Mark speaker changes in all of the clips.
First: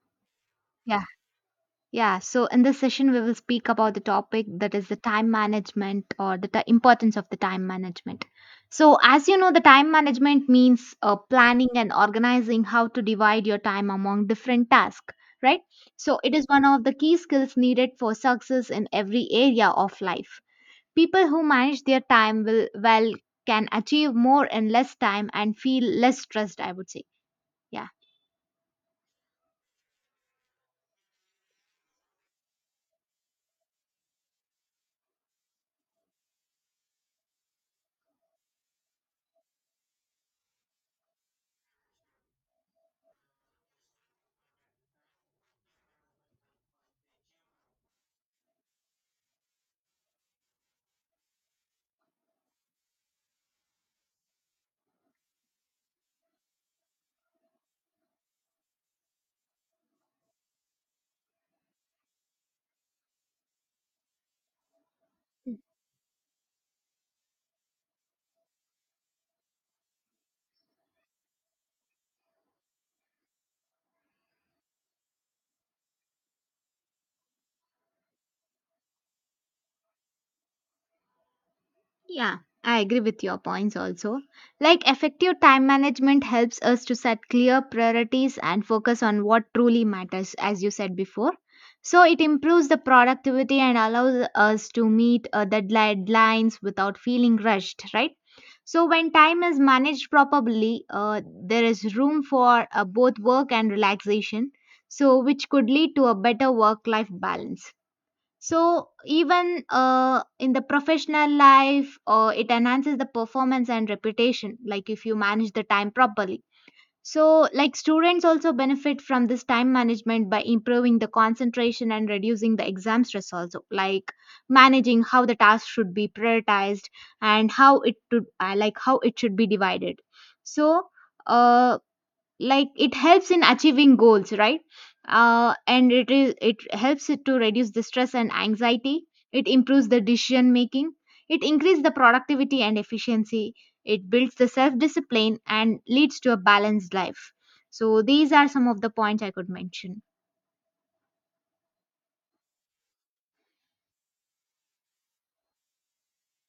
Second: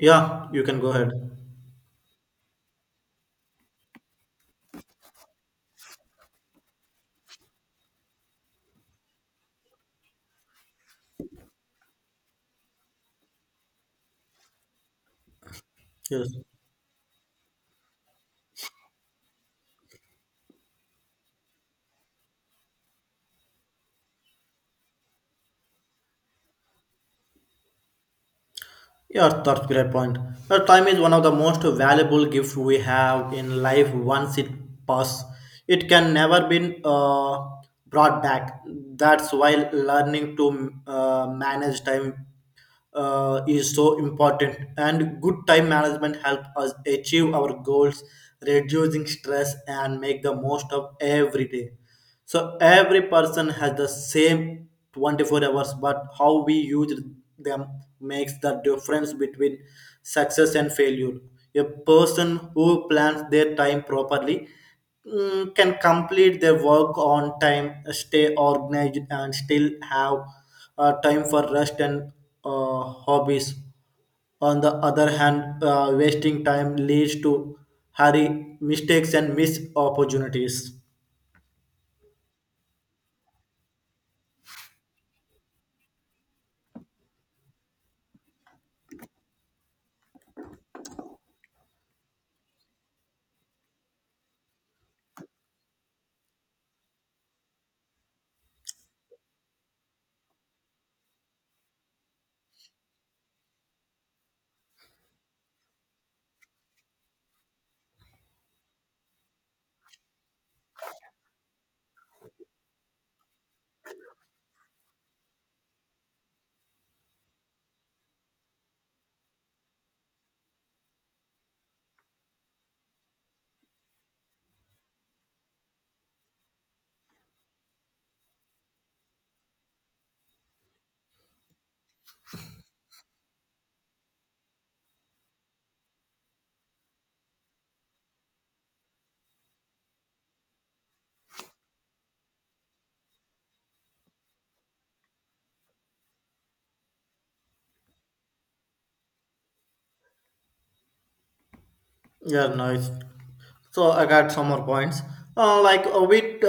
Speaker 1: Yeah, you can go
Speaker 2: Yeah,
Speaker 1: ahead.
Speaker 2: yeah. So in this session, we will speak about the topic that is the time management or importance of the time management. So, as you know, the time management means planning and organizing how to divide your time among different tasks, right? So, it
Speaker 1: Yes.
Speaker 2: is one of the key skills needed for success in every area of life. People who manage their time will well can achieve more in less time and feel less stressed, I would say. Yeah.
Speaker 1: Yeah, that's great point. Well, time is one of the most valuable gifts we have in life once it passes. It can never be brought back. That's why learning to manage time is so important. And good time management helps us achieve our goals, reducing stress and make the most of every day. So every person has the same 24 hours, but how we use them makes the difference between success and failure. A person who plans their time properly can complete their work on time, stay organized, and still have time for rest and hobbies. On the other hand, wasting time leads to hurry, mistakes, and missed opportunities.
Speaker 2: Yeah, I agree with your points also. Like effective time management helps us to set clear priorities and focus on what truly matters, as you said before. So it improves the productivity and allows us to meet the deadlines without feeling rushed, right? So when time is managed properly, there is room for both work and relaxation. So which could lead to a better work-life balance. So even in the professional life, it enhances the performance and reputation. Like if you manage the time properly. So like students also benefit from this time management by improving the concentration and reducing the exam stress also. Like managing how the task should be prioritized and how it should like how it should be divided. So. Uh, like it helps in achieving goals, right? And it helps it to reduce the stress and anxiety. It improves the decision making. It increases the productivity and efficiency. It builds the self discipline and leads to a balanced life. So these are some of the points I could mention.
Speaker 1: Yeah, nice. So I got some more points. Like we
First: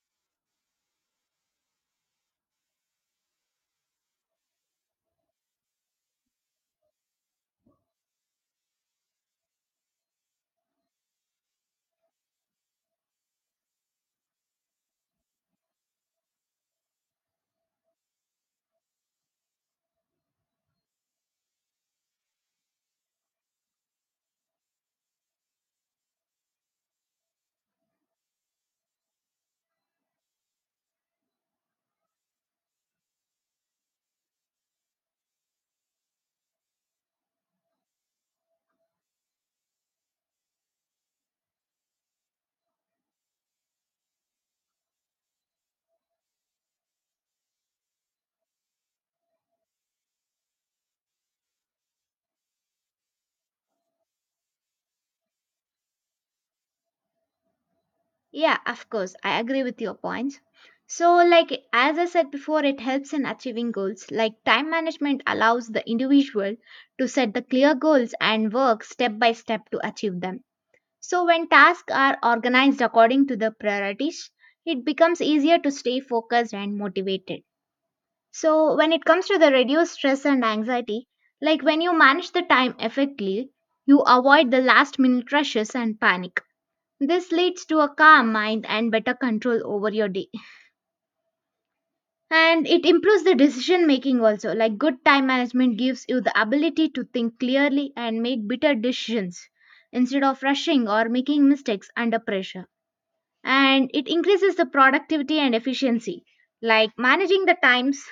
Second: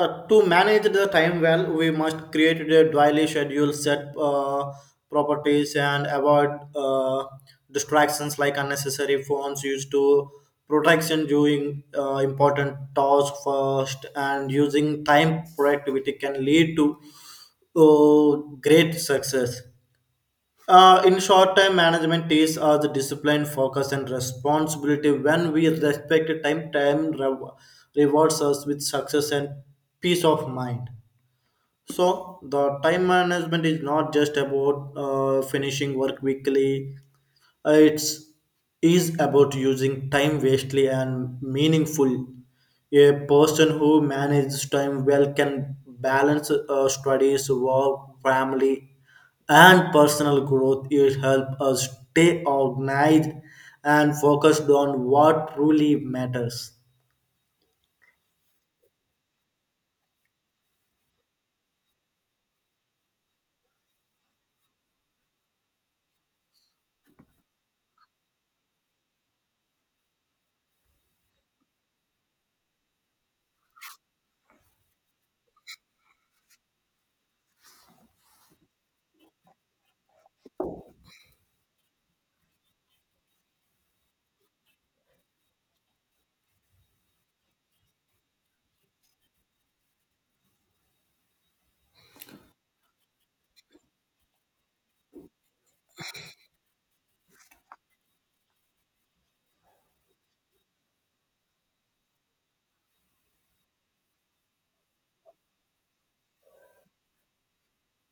Speaker 1: To manage the time well, we must create a daily schedule, set properties, and avoid distractions like unnecessary phones used to protection during important task first and using time productivity can lead to great success in short time management is the discipline, focus, and responsibility. When we respect time, rewards us with success and peace of mind. So, the time management is not just about finishing work quickly, it's is about using time wastely and meaningful. A person who manages time well can balance studies, work, family, and personal growth. It helps us stay organized and focused on what truly matters.
Speaker 2: Yeah, of course. I agree with your points. So, like, as I said before, it helps in achieving goals. Like, time management allows the individual to set the clear goals and work step by step to achieve them. So, when tasks are organized according to the priorities, it becomes easier to stay focused and motivated. So, when it comes to the reduced stress and anxiety, like when you manage the time effectively, you avoid the last minute rushes and panic. This leads to a calm mind and better control over your day. And it improves the decision making also. Like good time management gives you the ability to think clearly and make better decisions instead of rushing or making mistakes under pressure. And it increases the productivity and efficiency. Like managing the times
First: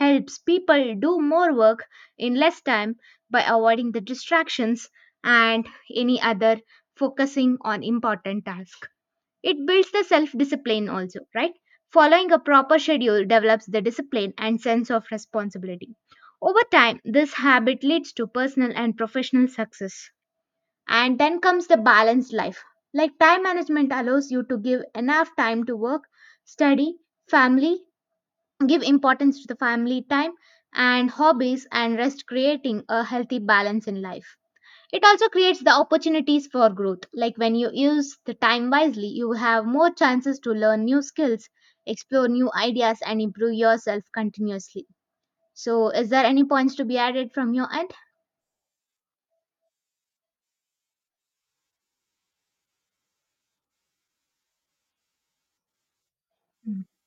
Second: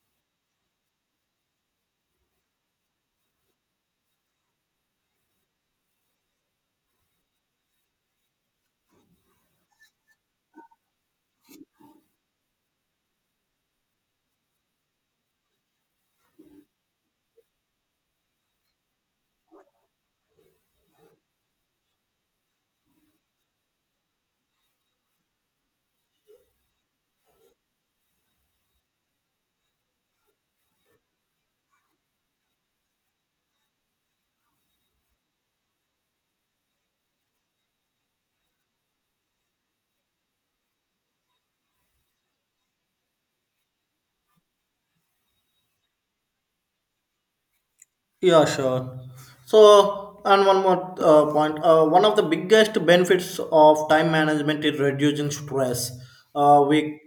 Speaker 2: helps people do more work in less time by avoiding the distractions and any other, focusing on important tasks. It builds the self discipline also, right? Following a proper schedule develops the discipline and sense of responsibility. Over time, this habit leads to personal and professional success. And then comes the balanced life. Like time management allows you to give enough time to work, study, family, give importance to the family time and hobbies and rest, creating a healthy balance in life. It also creates the opportunities for growth. Like when you use the time wisely, you have more chances to learn new skills, explore new ideas, and improve yourself continuously. So, is there any points to be added from your end?
Speaker 1: Yeah, sure. So, and one more point. One of the biggest benefits of time management is reducing stress.
Speaker 2: Mm.
Speaker 1: We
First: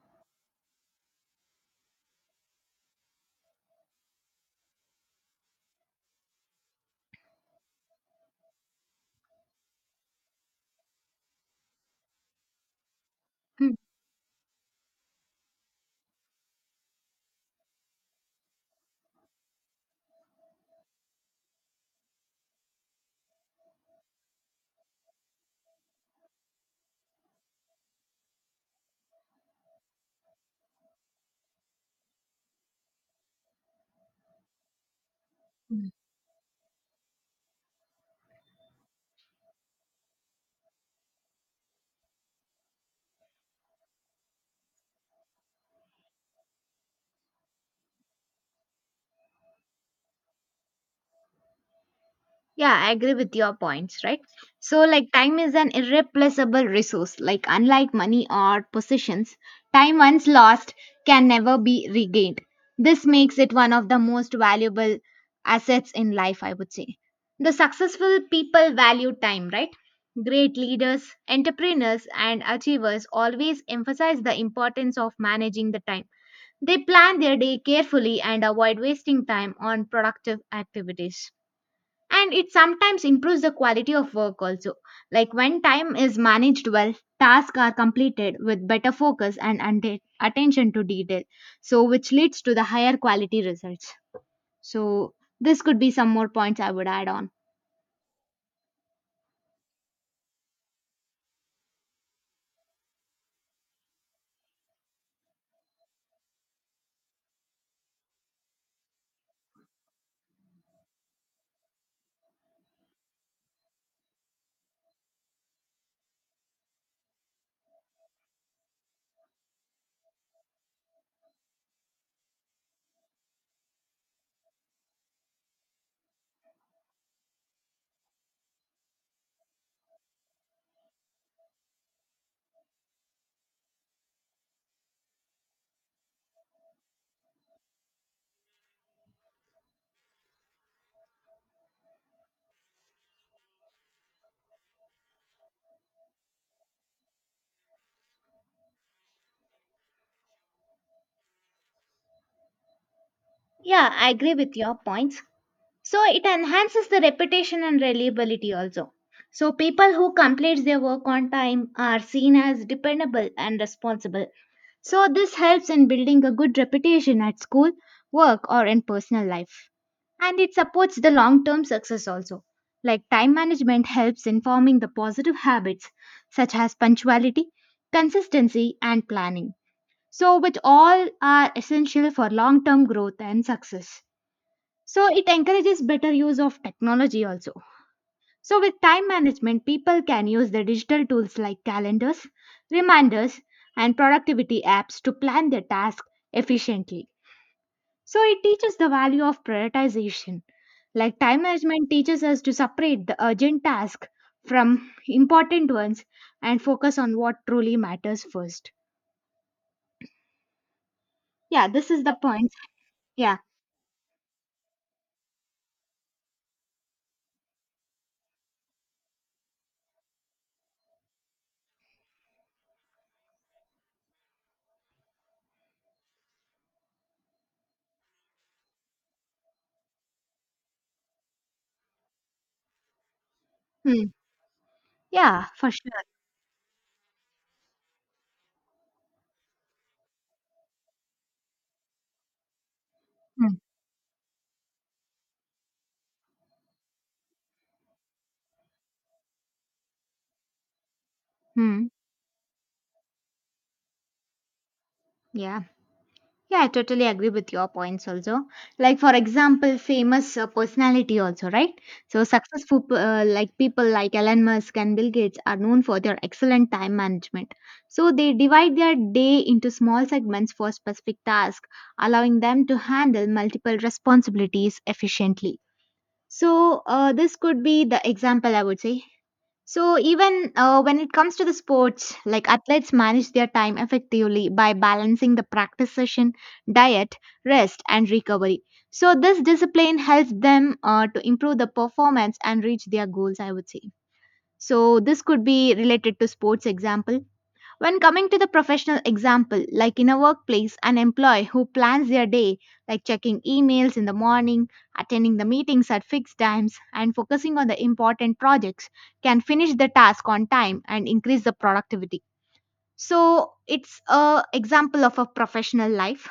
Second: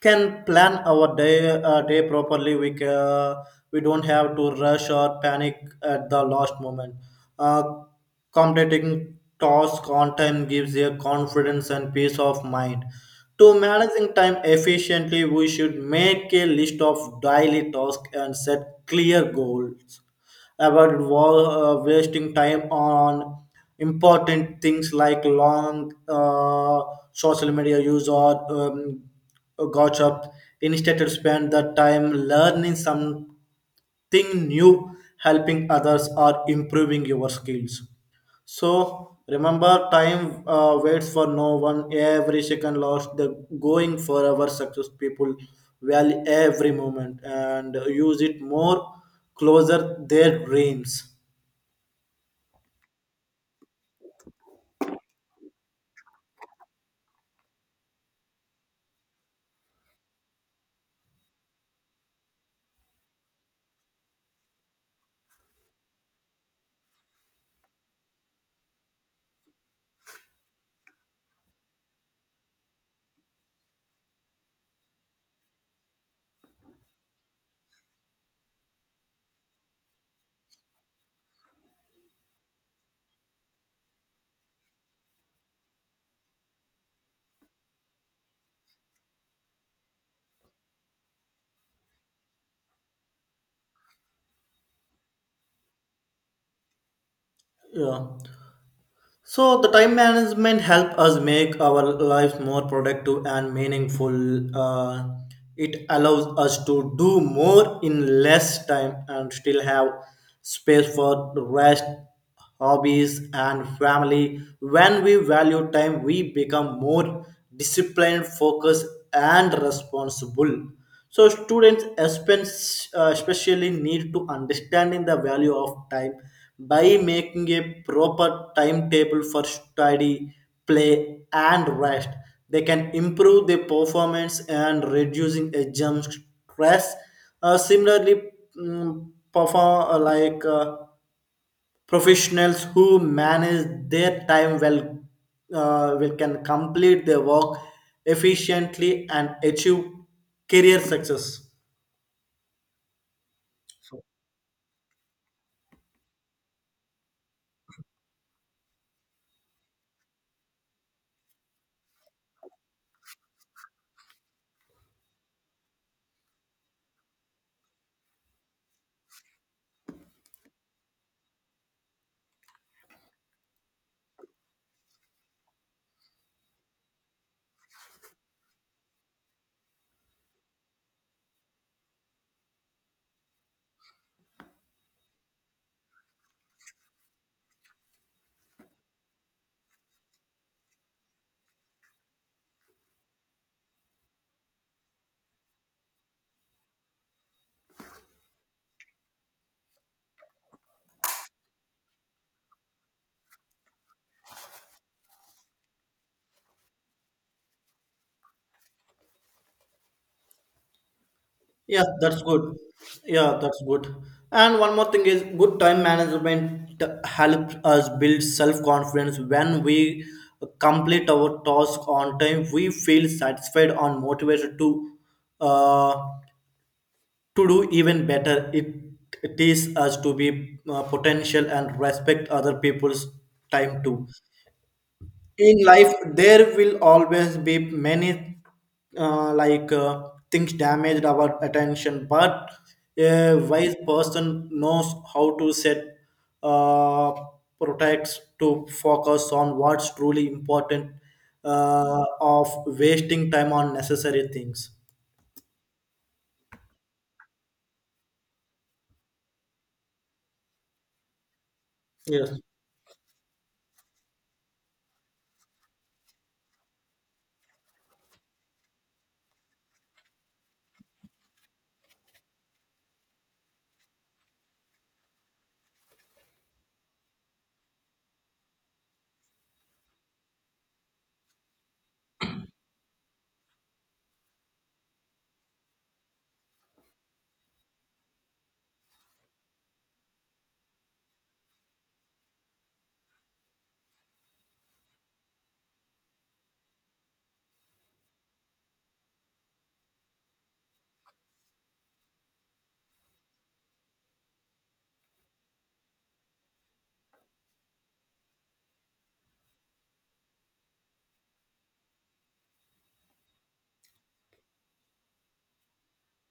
Speaker 1: can plan our day day properly, we don't have to rush or panic at the last moment. uh, Completing tasks on time gives a confidence and peace of mind. To
Speaker 2: Hmm.
Speaker 1: managing time efficiently, we should make a list of daily tasks and set clear goals, avoid wasting time on important things like long social media use or gossip. Instead, to spend the time learning something new, helping others, or improving your skills. So remember, time waits for no one. Every second lost, the going for our success people value every moment and use it more closer their dreams.
Speaker 2: Yeah, I agree with your points, right? So, like, time is an irreplaceable resource. Like, unlike money or possessions, time once lost can never be regained. This makes it one of the most valuable assets in life, I would say. The successful people value time, right? Great leaders, entrepreneurs, and achievers always emphasize the importance of managing the time. They plan their day carefully and avoid wasting time on productive activities. And it sometimes improves the quality of work also. Like when time is managed well, tasks are completed with better focus and attention to detail. So which leads to the higher quality results. So this could be some more points I would add on.
Speaker 1: Yeah. So the time management help us make our lives more productive and meaningful. Uh, it allows us to do more in less time and still have space for rest, hobbies, and family. When we value time, we become more disciplined, focused, and responsible. So students especially need to understanding the value of time by making a proper timetable for study, play, and rest. They can improve their performance and reducing exam stress. Similarly, mm, perform like professionals who manage their time well will can complete their work efficiently and achieve career success.
Speaker 2: Yeah, I agree with your points. So it enhances the reputation and reliability also. So people who complete their work on time are seen as dependable and responsible. So, this helps in building a good reputation at school, work, or in personal life. And it supports the long term success also. Like time management helps in forming the positive habits such as punctuality, consistency, and planning. So, which all are essential for long term growth and success. So, it encourages better use of technology also. So, with time management, people can use the digital tools like calendars, reminders, and productivity apps to plan their tasks efficiently. So, it teaches the value of prioritization. Like time management teaches us to separate the urgent tasks from important ones and focus on what truly matters first. Yeah,
Speaker 1: Yeah,
Speaker 2: this is the
Speaker 1: that's
Speaker 2: point.
Speaker 1: good.
Speaker 2: Yeah.
Speaker 1: Yeah, that's good. And one more thing is good time management helps us build self-confidence. When we complete our task on time, we feel satisfied and motivated uh, to do even better. It teaches us to be potential and respect other people's time too.
Speaker 2: Hmm. Yeah,
Speaker 1: In
Speaker 2: for
Speaker 1: life
Speaker 2: sure.
Speaker 1: there will always be many things damaged our attention, but a
Speaker 2: Hmm.
Speaker 1: wise person knows how to set uh, protects to focus on what's truly important
Speaker 2: Hmm.
Speaker 1: of wasting time on necessary things.
Speaker 2: Yeah. Yeah, I totally agree with your points also. Like for example, famous personality also, right? So
Speaker 1: Yes.
Speaker 2: successful like people like Elon Musk and Bill Gates are known for their excellent time management. So they divide their day into small segments for specific tasks, allowing them to handle multiple responsibilities efficiently. So this could be the example I would say. So, even when it comes to the sports, like athletes manage their time effectively by balancing the practice session, diet, rest, and recovery. So, this discipline helps them to improve the performance and reach their goals, I would say. So this could be related to sports example. When coming to the professional example, like in a workplace, an employee who plans their day, like checking emails in the morning, attending the meetings at fixed times, and focusing on the important projects, can finish the task on time and increase the productivity. So it's a example of a professional life.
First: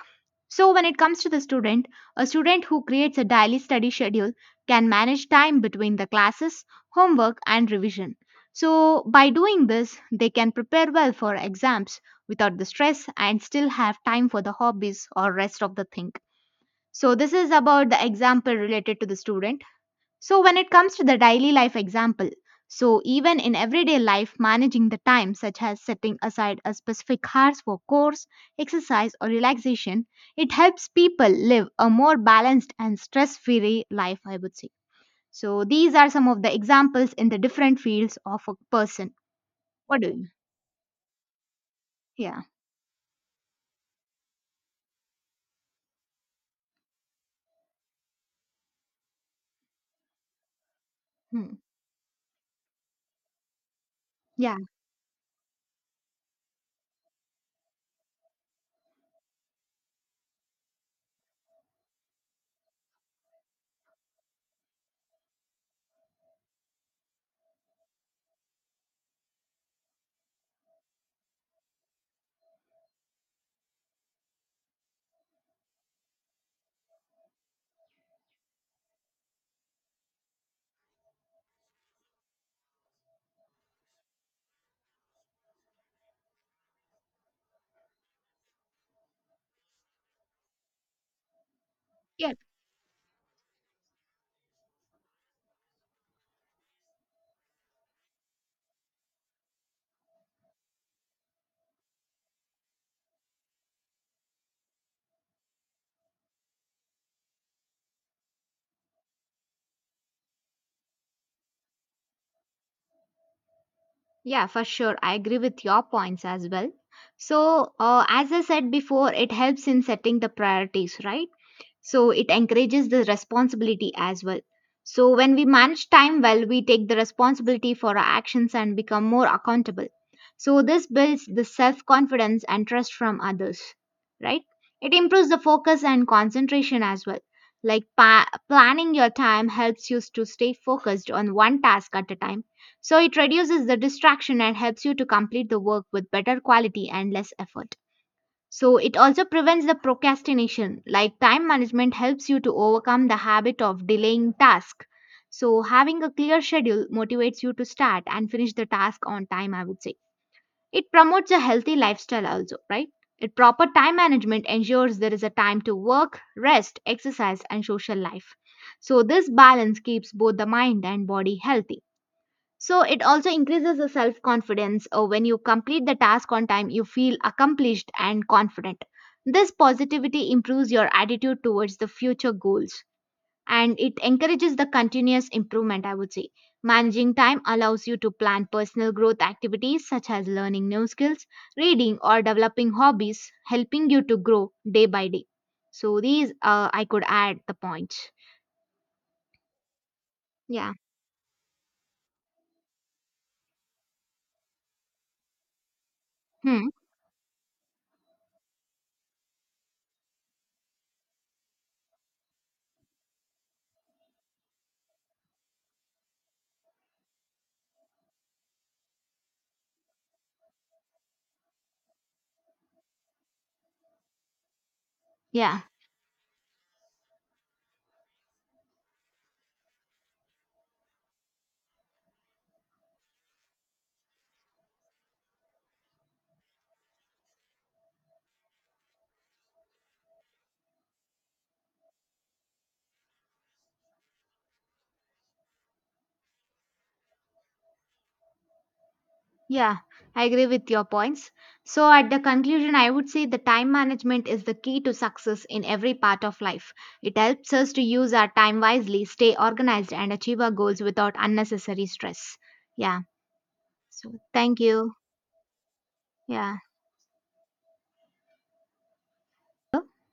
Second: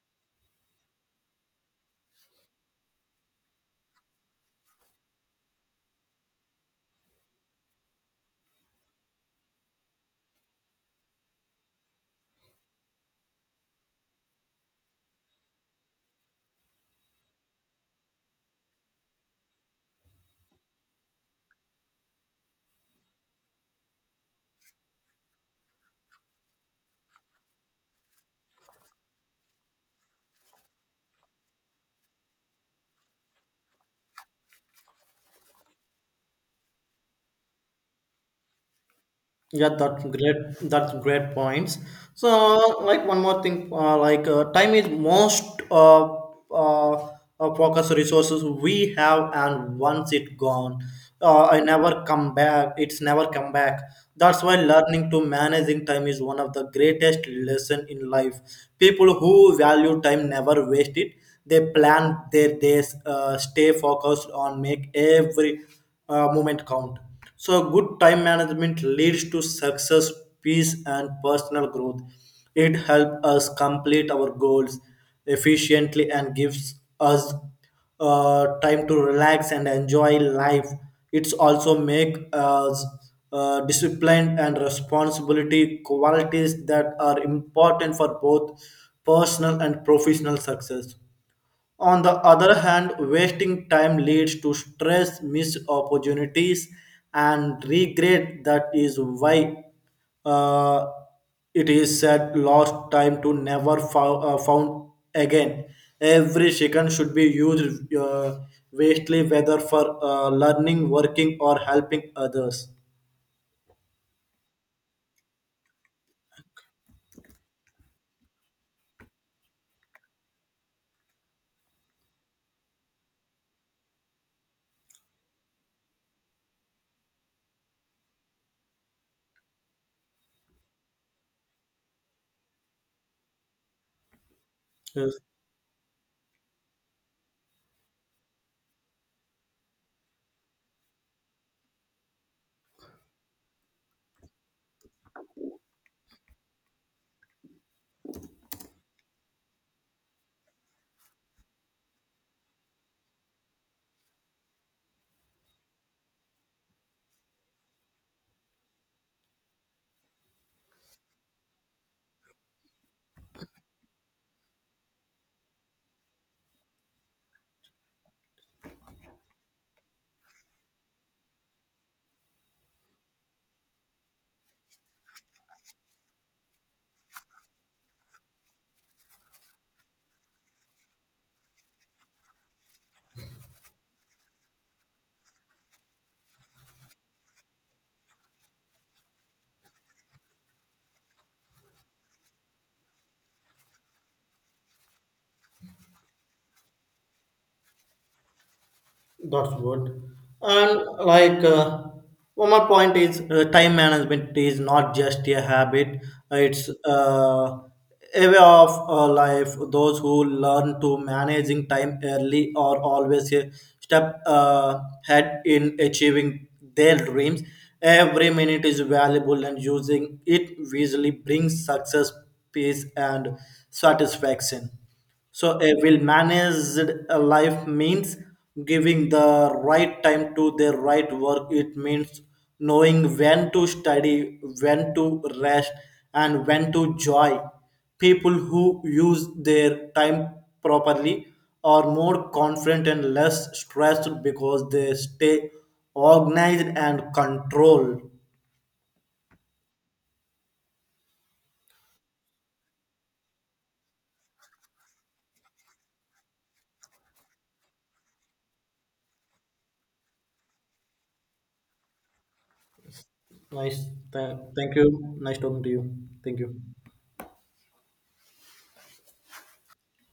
Speaker 2: So when it comes to the student, a student who creates a daily study schedule can manage time between the classes, homework and revision. So by doing this they can prepare well for exams without the stress and still have time for the hobbies or rest of the thing. So this is about the example related to the student. So, when it comes to the daily life example, so even in everyday life, managing the time, such as setting aside a specific hours for course, exercise, or relaxation, it helps people live a more balanced and stress free life, I would say. So, these are some of the examples in the different fields of a person.
Speaker 1: Yeah,
Speaker 2: What
Speaker 1: that's
Speaker 2: do you?
Speaker 1: great. That's great points. So,
Speaker 2: Yeah.
Speaker 1: like one more thing, time is most uh, focus resources we have, and once it gone,
Speaker 2: Hmm.
Speaker 1: I never come back. It's never come back. That's
Speaker 2: Yeah.
Speaker 1: why learning to managing time is one of the greatest lesson in life. People who value time never waste it. They plan their days, stay focused on make every moment count. So, good time management leads to success, peace, and personal growth. It helps us complete our goals efficiently and gives us time to relax and enjoy life. It's also make us discipline and responsibility qualities that are important for both personal and professional success. On the
Speaker 2: Yeah.
Speaker 1: other hand, wasting time leads to stress, missed opportunities, and regret. That is why uh, it is said lost time to never found again. Every second should be used wastely, whether for learning, working, or helping others.
Speaker 2: Yeah, for sure. I agree with your points as well. So, as I said before, it helps in setting the priorities, right? So it encourages the responsibility as well. So when we manage time well we take the responsibility for our actions and become more accountable. So this builds the self confidence and trust from others, right? It improves the focus and concentration as well. Like planning your time helps you to stay focused on one task at a time. So it reduces the distraction and helps you to complete the work with better quality and less effort. So it also prevents the procrastination. Like time management helps you to overcome the habit of delaying task. So having a clear schedule motivates you to start and finish the task on time, I would say. It promotes a healthy lifestyle also, right? It proper time management ensures there is a time to work, rest, exercise and social life. So this balance keeps both the mind and body healthy. So it also increases the self confidence. When you complete the task on time, you feel accomplished and confident. This positivity improves your attitude towards the future goals and it encourages the continuous improvement, I would say. Managing time allows you to plan personal growth activities such as learning new skills, reading, or developing hobbies, helping you to grow day by day. So, these I could add the points.
Speaker 1: That's good.
Speaker 2: Yeah.
Speaker 1: And like one more point is time management is not just a habit;
Speaker 2: Hmm.
Speaker 1: it's a way of life. Those who learn to managing time early are always a step ahead in achieving their dreams. Every minute is valuable, and using it wisely brings success, peace, and satisfaction. So,
Speaker 2: Yeah.
Speaker 1: a well managed life means giving the right time to their right work. It means knowing when to study, when to rest, and when to joy. People who use their time properly are more confident and less stressed because they stay organized and controlled.
Speaker 2: Yeah, I agree with your points. So, at the conclusion, I would say the time management is the key to success in every part of life. It helps us to use our time wisely, stay organized, and achieve our goals without unnecessary stress. Yeah.
Speaker 1: Nice.
Speaker 2: So, thank
Speaker 1: Thank you.
Speaker 2: you.
Speaker 1: Nice talking to you. Thank you.
Speaker 2: Yeah.